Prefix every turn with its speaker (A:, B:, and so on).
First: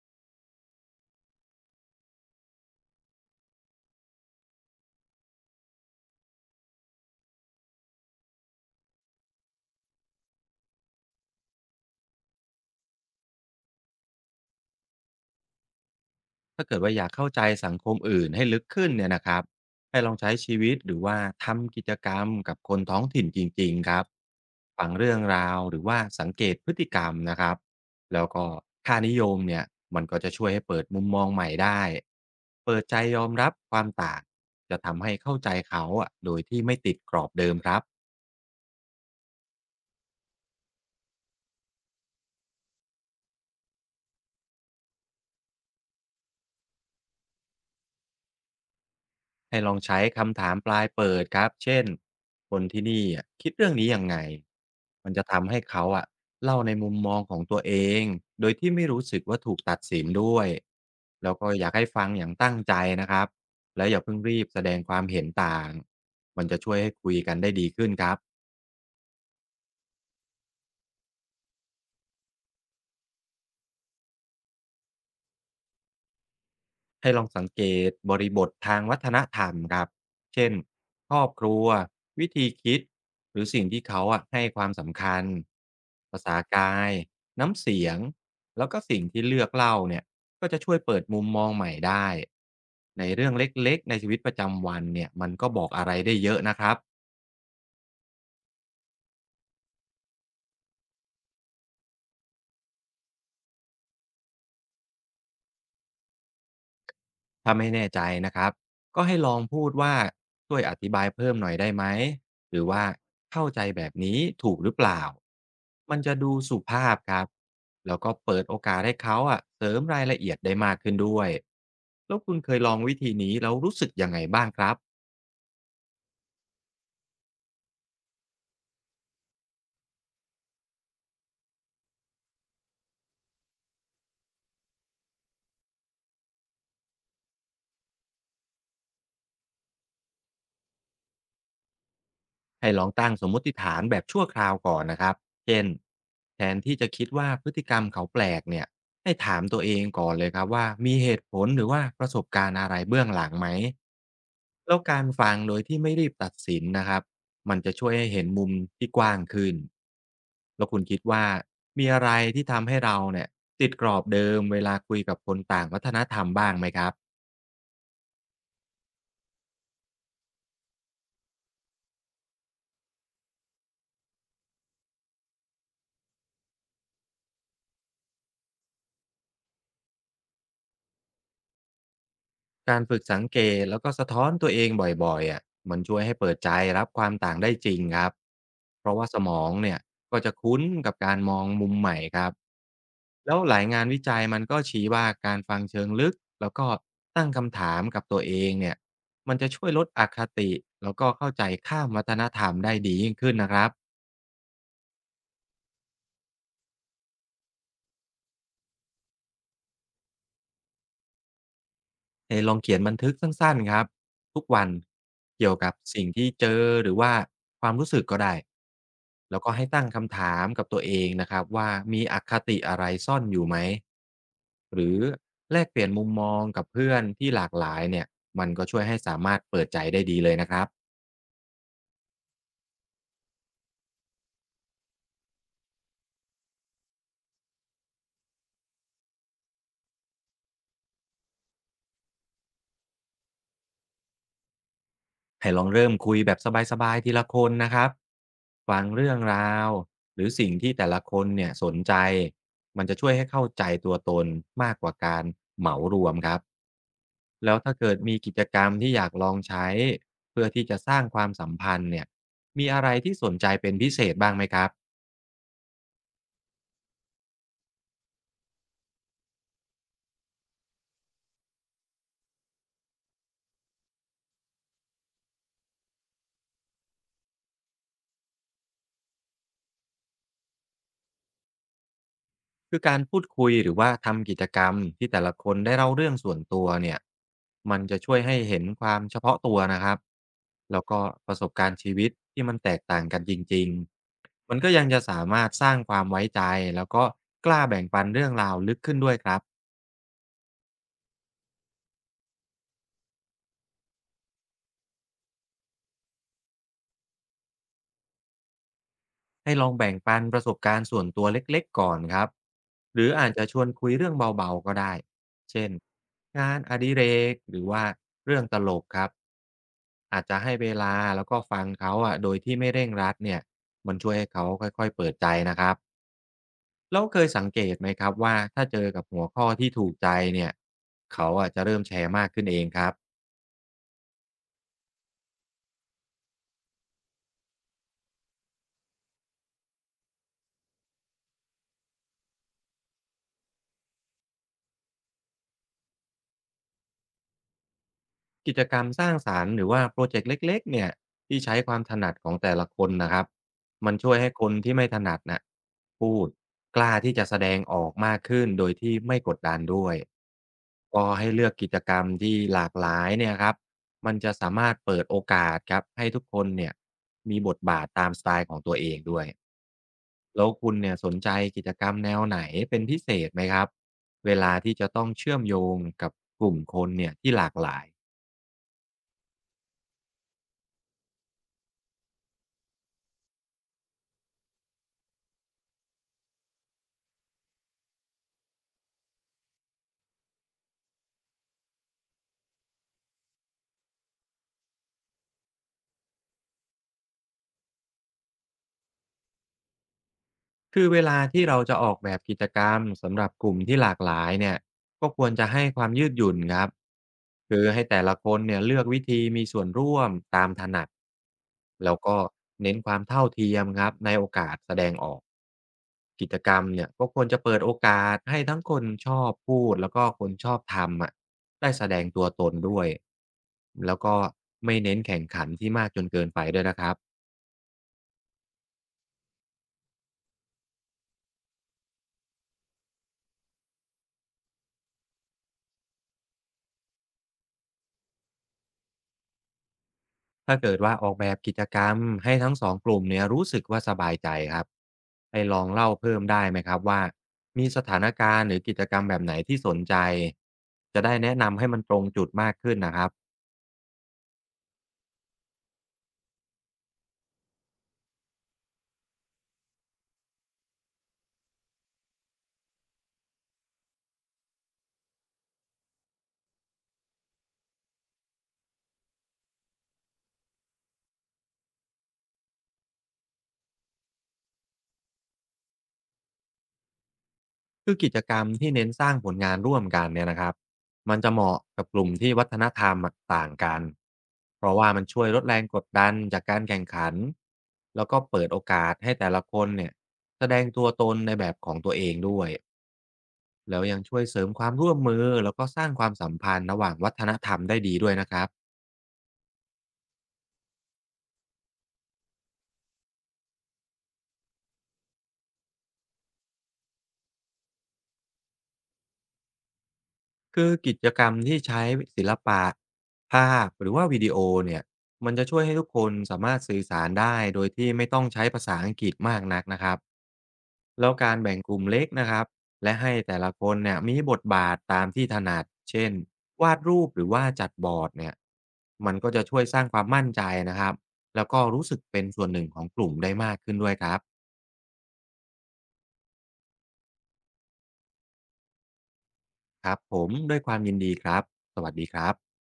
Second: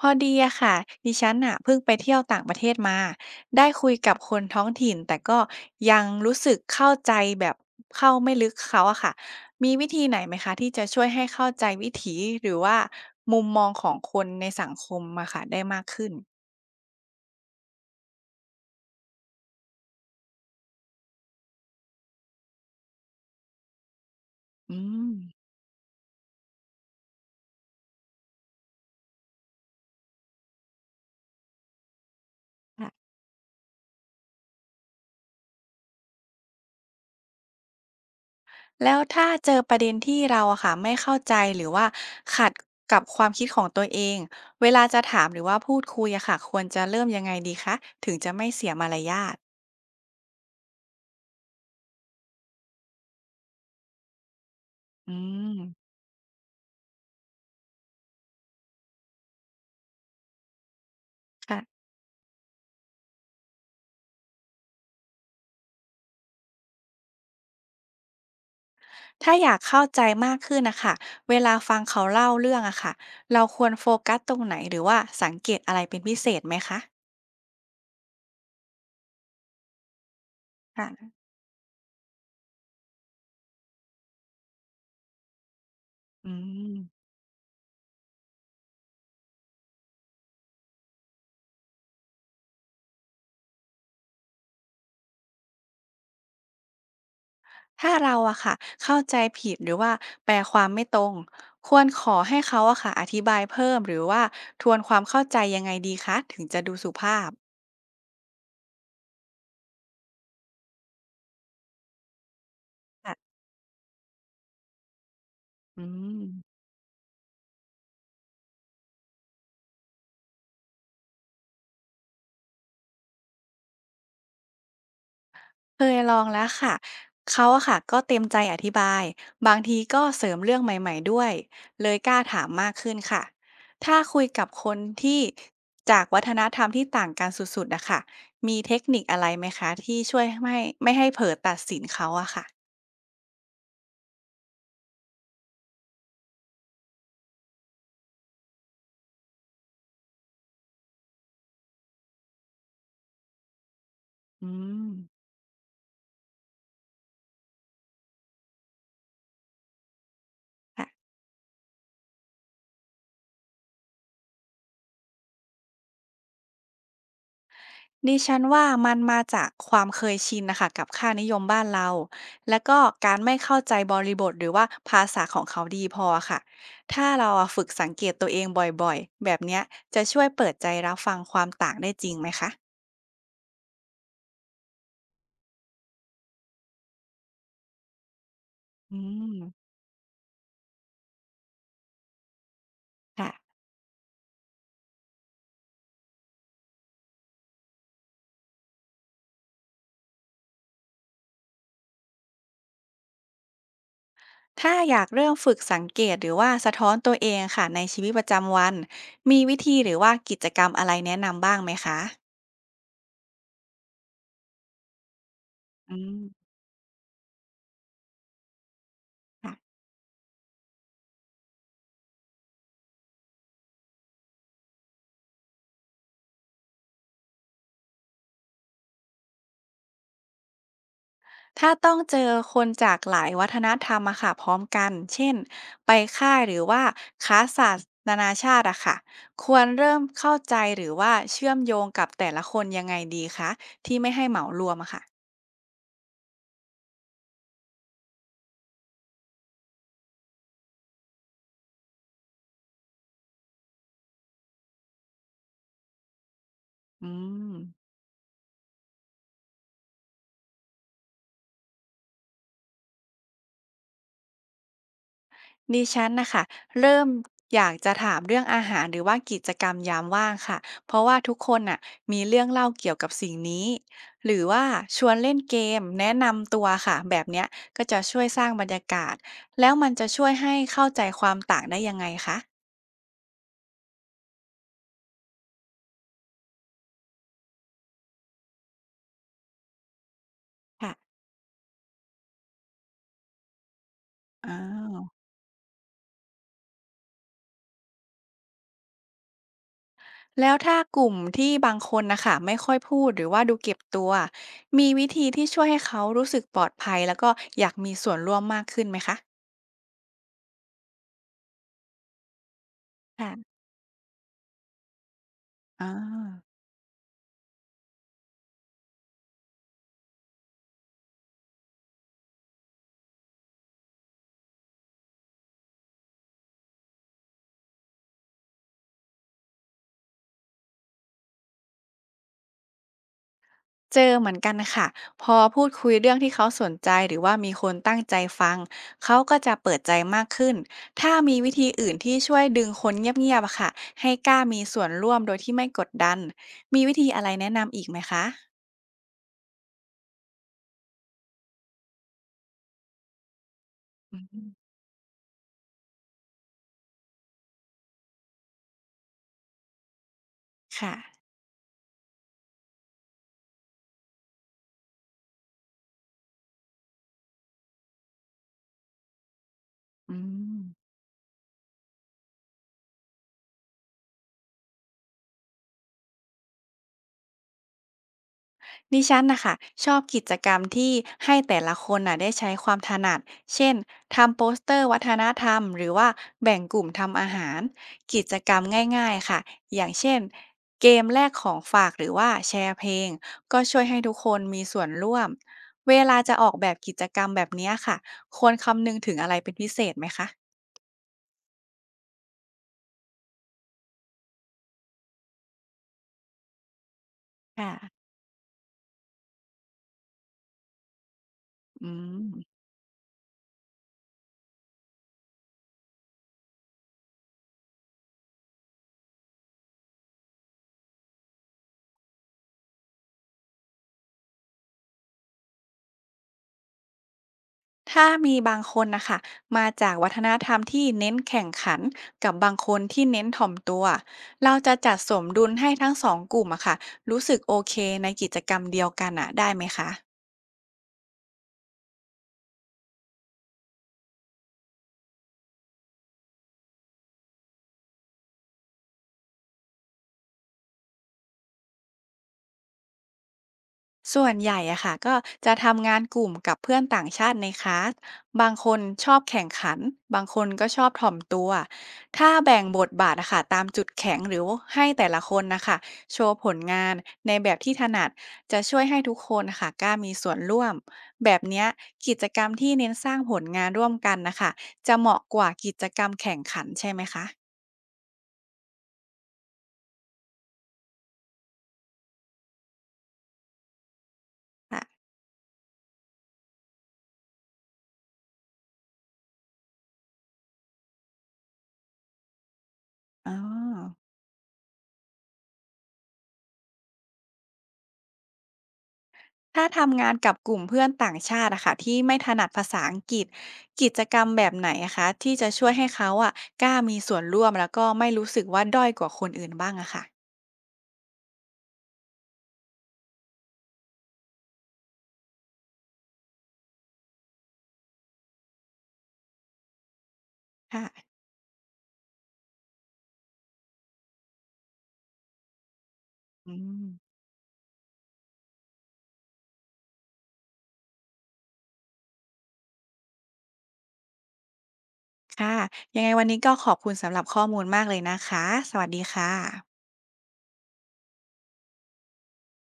A: พอดีอะค่ะดิฉันอะเพิ่งไปเที่ยวต่างประเทศมาได้คุยกับคนท้องถิ่นแต่ก็ยังรู้สึกเข้าใจแบบเข้าไม่ลึกเขาอะค่ะมีวิธีไหนไหมคะที่จะช่วยให้เข้าใจวิถีหรือว่ามุมมองของคนในสังคมอะค่ะได้มากขึ้น
B: ถ้าเกิดว่าอยากเข้าใจสังคมอื่นให้ลึกขึ้นเนี่ยนะครับให้ลองใช้ชีวิตหรือว่าทำกิจกรรมกับคนท้องถิ่นจริงๆครับ
A: อื
B: ฟัง
A: ม
B: เรื่องราวหรือว่าสังเกตพฤติกรรมนะครับแล้วก็ค่านิยมเนี่ยมันก็จะช่วยให้เปิดมุมมองใหม่ได้เปิดใจ
A: ค่ะ
B: ยอมรับความต่างจะทำให้เข้าใจเขาอะโดยที่ไม่ติดกรอบเดิมครับ
A: แล้วถ้าเจอประเด็นที่เราอะค่ะไม่เข้าใจหรือว่าขัดกับความคิดของตัวเองเวลาจะถามหรือว่าพูดคุยอะค่ะควรจะเริ่มยังไงดีคะถึงจะไม่เสียมารยาท
B: ให้ลองใช้คำถามปลายเปิดครับเช่นคนที่นี่อะคิดเรื่องนี้ยังไงมั
A: อื
B: นจะทำให้เขา
A: ม
B: อะเล่าในมุมมองของตัวเองโดยที่ไม่รู้สึกว่าถูกตัดสินด้วยแล้วก็
A: ค่ะ
B: อยากให้ฟังอย่างตั้งใจนะครับและอย่าเพิ่งรีบแสดงความเห็นต่างมันจะช่วยให้คุยกันได้ดีขึ้นครับ
A: ถ้าอยากเข้าใจมากขึ้นนะคะเวลาฟังเขาเล่าเรื่องอะค่ะเราควรโฟกัสตรงไหนหรือว่าสังเกตอะไรเป็นพิเศษไหมคะ
B: ให้ลองสังเกตบริบททางวัฒนธรรมครับ เช่นค
A: ค่ะ
B: รอบครัววิธีคิดหรือสิ่งที่เขาอะให้ความสำคัญภา
A: อื
B: ษากาย
A: ม
B: น้ำเสียงแล้วก็สิ่งที่เลือกเล่าเนี่ยก็จะช่วยเปิดมุมมองใหม่ได้ในเรื่องเล็กๆในชีวิตประจำวันเนี่ยมันก็บอกอะไรได้เยอะนะครับ
A: ถ้าเราอะค่ะเข้าใจผิดหรือว่าแปลความไม่ตรง ควรขอให้เขาอะค่ะอธิบายเพิ่มหรือว่าทวนความเข้าใจยังไงดีคะถึงจะดูสุภาพ
B: ถ้าไม่แน่ใจนะครับก็ให้ลองพูดว่าช่วยอธิบายเพิ่มหน่อยได้ไหมหรือว่า
A: ค่ะ
B: เข้าใจแบบนี้ถูกหรือเปล่า
A: อื
B: มันจะดูสุ
A: ม
B: ภาพครับแล้วก็เปิดโอกาสให้เขาอะเสริมรายละเอียดได้มากขึ้นด้วยแล้วคุณเคยลองวิธีนี้แล้วรู้สึกยังไงบ้างครับ
A: เคยลองแล้วค่ะเขาอะค่ะก็เต็มใจอธิบายบางทีก็เสริมเรื่องใหม่ๆด้วยเลยกล้าถามมากขึ้นค่ะถ้าคุยกับคนที่จากวัฒนธรรมที่ต่างกันสุดๆอะค่ะมีเทคนิคอะไรไหมคะที่ช่วยไม่ให้เผลอตัดสินเขาอะค่ะ
B: ให้ลองตั้งสมมติฐานแบบชั่วคราวก่อนนะครับ เช่นแทนที่จะคิดว่าพฤติกรรมเขาแปลกเนี่ยให้ถามตัวเองก่อนเลยครับว่ามีเหตุผลหรือว่าประสบการณ์อะไรเบื้องหลังไหม
A: อื
B: แล้ว
A: ม
B: การฟังโดยที่ไม่รีบตัดสินนะครับมันจะช่วยให้เห็นมุมที่กว้างขึ้นแล้วคุณคิดว่ามีอะไรที่ทำให้เราเนี่ยติดกรอบเดิมเวลาคุยกับคนต่างวัฒนธรรมบ้างไหมครับ
A: ดิฉันว่ามันมาจากความเคยชินนะคะกับค่านิยมบ้านเราแล้วก็การไม่เข้าใจบริบทหรือว่าภาษาของเขาดีพอค่ะถ้าเราอะฝึกสังเกตตัวเองบ่อยๆแบบเนี้ยจะช่วยเปิดใจรับฟังความต่างได้จริงไหมคะ
B: การฝึกสังเกตแล้วก็สะท้อนตัวเองบ่อยๆอ่ะมันช่วยให้เปิดใจรับความต่างได้จริงครับเพ
A: อื
B: ราะว่าสม
A: ม
B: องเนี่ยก็จะคุ้นกับการมองมุมใหม่ครับ
A: ค่ะ
B: แล้วหลายงานวิจัยมันก็ชี้ว่าการฟังเชิงลึกแล้วก็ตั้งคำถามกับตัวเองเนี่ยมันจะช่วยลดอคติแล้วก็เข้าใจข้ามวัฒนธรรมได้ดียิ่งขึ้นนะครับ
A: ถ้าอยากเริ่มฝึกสังเกตหรือว่าสะท้อนตัวเองค่ะในชีวิตประจำวันมีวิธีหรือว่ากิจกรรมอะไรแนะนำบ้างไหมคะ
B: ให้ลองเขียนบันทึกสั้นๆครับทุกวันเกี่ยวกับ
A: อื
B: สิ่งที่เจ
A: ม
B: อหรือว่าความรู้สึกก็ได้แล้วก็
A: ค่ะ
B: ให้ตั้งคำถามกับตัวเองนะครับว่ามีอคติอะไรซ่อนอยู่ไหมหรือแลกเปลี่ยนมุมมองกับเพื่อนที่หลากหลายเนี่ยมันก็ช่วยให้สามารถเปิดใจได้ดีเลยนะครับ
A: ถ้าต้องเจอคนจากหลายวัฒนธรรมอะค่ะพร้อมกัน เช่น ไปค่ายหรือว่าค้าสาสตร์นานาชาติอะค่ะควรเริ่มเข้าใจหรือว่าเชื่อมโยงกับแต่ละคนยังไงดีคะที่ไม่ให้เหมารวมอะค่ะ
B: ให้ลองเริ่มคุยแบบสบายๆทีละคนนะครับฟังเรื่องราวหรือสิ่งที่แต่ละคนเนี่ยสนใจมันจะช่วยให้เข้าใจตัวตนมากกว่าการเหมารวมครับ
A: อื
B: แล้วถ้า
A: ม
B: เกิดมีกิจกรรมที่อยากลองใช้เพื่อที่จะสร้างความสัมพันธ์เนี่ยมีอะไรที่สนใจเป็นพิเศษบ้างไหมครับ
A: ดิฉันนะคะเริ่มอยากจะถามเรื่องอาหารหรือว่ากิจกรรมยามว่างค่ะเพราะว่าทุกคนน่ะมีเรื่องเล่าเกี่ยวกับสิ่งนี้หรือว่าชวนเล่นเกมแนะนำตัวค่ะแบบเนี้ยก็จะช่วยสร้างบรรยากาศแล้วมันจะช่วยให้เข้าใจความต่างได้ยังไงคะ
B: คือการพูดคุยหรือว่าทำกิจกรรมที่แต่ละคนได้เล่าเรื่องส่วนตัวเนี่ยมันจะช่วยให้เห็นความเฉพาะตัวนะครับแล้ว
A: ค่ะ
B: ก็ประสบการณ์ชีวิตที่มันแตกต่างกันจริงๆ
A: อา
B: มันก็ยังจะ
A: ว
B: สามารถสร้างความไว้ใจแล้วก็กล้าแบ่งปันเรื่องราวลึกขึ้นด้วยครับ
A: แล้วถ้ากลุ่มที่บางคนนะคะไม่ค่อยพูดหรือว่าดูเก็บตัวมีวิธีที่ช่วยให้เขารู้สึกปลอดภัยแล้วก็อยากมีส่วนร่วมมากขึ้นไหมคะ
B: ให้ลองแบ่งปันประสบการณ์ส่วนตัวเล็กๆก่อนครับหรืออาจจะช
A: ค่ะ
B: วนคุยเรื่องเบาๆก็ได้เช่น
A: อา
B: งานอดิเรกหรือว่าเรื่องตลกครับอาจจะให้เวลาแล้วก็ฟังเขาอ่ะโดยที่ไม่เร่งรัดเนี่ยมันช่วยให้เขาค่อยๆเปิดใจนะครับแล้วเคยสังเกตไหมครับว่าถ้าเจอกับหัวข้อที่ถูกใจเนี่ยเขาอะจจะเริ่มแชร์มากขึ้นเองครับ
A: เจอเหมือนกันค่ะพอพูดคุยเรื่องที่เขาสนใจหรือว่ามีคนตั้งใจฟังเขาก็จะเปิดใจมากขึ้นถ้ามีวิธีอื่นที่ช่วยดึงคนเงียบๆอะค่ะให้กล้ามีส่วนร่วมโดยที่ไม่กดดันมีวิธีอะไรแนะนำอีกไหมคะ
B: กิจกรรมสร้างสรรค์หรือว่าโปรเจกต์เล็กๆเนี่ยที่ใช้ความถนัดของแต่ละคนนะครับมันช่ว
A: อื
B: ยให้ค
A: ม
B: นที่ไม่ถนัดน่ะพูดกล้าที่จะแสดงออกมากขึ้นโดยที่ไม่กดดันด้วย
A: ค่ะ
B: ก็ให้เลือกกิจกรรมที่หลากหลายเนี่ยครับมันจะสามารถเปิดโอกาสครับให้ทุกคนเนี่ยมีบทบาทตามสไตล์ของตัวเองด้วย
A: อื
B: แล้ว
A: ม
B: คุณเนี่ยสนใจกิจกรรมแนวไหนเป็นพิเศษไหมครับเวลาที่จะต้องเชื่อมโยงกับกลุ่มคนเนี่ยที่หลากหลาย
A: ดิฉันนะคะชอบกิจกรรมที่ให้แต่ละคนน่ะได้ใช้ความถนัด เช่นทำโปสเตอร์วัฒนธรรมหรือว่าแบ่งกลุ่มทำอาหารกิจกรรมง่ายๆค่ะ อย่างเช่นเกมแลกของฝากหรือว่าแชร์เพลงก็ช่วยให้ทุกคนมีส่วนร่วมเวลาจะออกแบบกิจกรรมแบบเนี้ยค่ะควรคำนึงถึงอะไรเป็นพิเศษไหมคะ
B: คือเวลาที่เราจะออกแบบกิจกรรมสำหรับกลุ่มที่หลากหลายเนี่ยก็ควรจะให้ความยืดหยุ่นครับคือ
A: ค่ะ
B: ให้แต่ละคนเนี่ยเลือกวิธีมีส่วนร่วมตามถนัด
A: อื
B: แล้ว
A: ม
B: ก็เน้นความเท่าเทียมครับในโอกาสแสดงออกกิจกรรมเนี่ยก็ควรจะเปิดโอกาสให้ทั้งคนชอบพูดแล้วก็คนชอบทำอ่ะได้แสดงตัวตนด้วยแล้วก็ไม่เน้นแข่งขันที่มากจนเกินไปด้วยนะครับ
A: ถ้ามีบางคนนะคะมาจากวัฒนธรรมที่เน้นแข่งขันกับบางคนที่เน้นถ่อมตัวเราจะจัดสมดุลให้ทั้งสองกลุ่มอะค่ะรู้สึกโอเคในกิจกรรมเดียวกันอะได้ไหมคะ
B: ถ้าเกิดว่าออกแบบกิจกรรมให้ทั้งสองกลุ่มเนี่ยรู้สึกว่าสบายใจครับให้ลองเล่าเพิ่มได้ไหมครับว่ามีสถานการณ์หรือกิจกรรมแบบไหนที่สนใจจะได้แนะนำให้มันตรงจุดมากขึ้นนะครับ
A: ส่วนใหญ่อะค่ะก็จะทำงานกลุ่มกับเพื่อนต่างชาติในคลาสบางคนชอบแข่งขันบางคนก็ชอบถ่อมตัวถ้าแบ่งบทบาทอะค่ะตามจุดแข็งหรือให้แต่ละคนนะคะโชว์ผลงานในแบบที่ถนัดจะช่วยให้ทุกคนนะคะกล้ามีส่วนร่วมแบบเนี้ยกิจกรรมที่เน้นสร้างผลงานร่วมกันนะคะจะเหมาะกว่ากิจกรรมแข่งขันใช่ไหมคะ
B: คือกิจกรรมที่เน้นสร้างผลงานร่วมกันเนี่ยนะครับมันจะเหมาะกับกลุ่มที่วัฒนธรรมต่างกันเพราะ
A: อ่ะ
B: ว่ามันช่วยลดแรงกดดันจากการแข่งขันแล้วก็เปิดโอกาสให้แต่ละคนเนี่ยแสดงตัวตนในแบบของตัวเองด้วย
A: อ๋อ
B: แล้วยังช่วยเสริมความร่วมมือแล้วก็สร้างความสัมพันธ์ระหว่างวัฒนธรรมได้ดีด้วยนะครับ
A: ถ้าทำงานกับกลุ่มเพื่อนต่างชาติอะค่ะที่ไม่ถนัดภาษาอังกฤษกิจกรรมแบบไหนอะคะที่จะช่วยให้เขาอะกล้ามีส่วนร่วมแล้วก็ไม่รู้สึกว่าด้อยกว่าคนอื่นบ้างอะค่ะ
B: คือกิจกรรมที่ใช้ศิลปะภาพหรือว่าวิดีโอเนี่ยมันจะช่วยให้ทุกคนสามารถสื่อสารได้โดยที่ไม่ต้องใช้ภาษาอังกฤษมากนักนะครับแล้ว
A: ค่ะ
B: การแบ่งกลุ่มเล็กนะครับและให้แต่ละคนเนี่ยมีบทบาทตามที่ถนัดเช่น
A: อื
B: วาด
A: ม
B: รูปหรือว่าจัดบอร์ดเนี่ยมันก็จะช่วยสร้างความมั่นใจนะครับแล้วก็รู้สึกเป็นส่วนหนึ่งของกลุ่มได้มากขึ้นด้วยครับ
A: ค่ะยังไงวันนี้ก็ขอบคุณสำหรับข้อมูลมากเลยนะคะสวัสดีค่ะ
B: ครับผมด้วยความยินดีครับสวัสดีครับ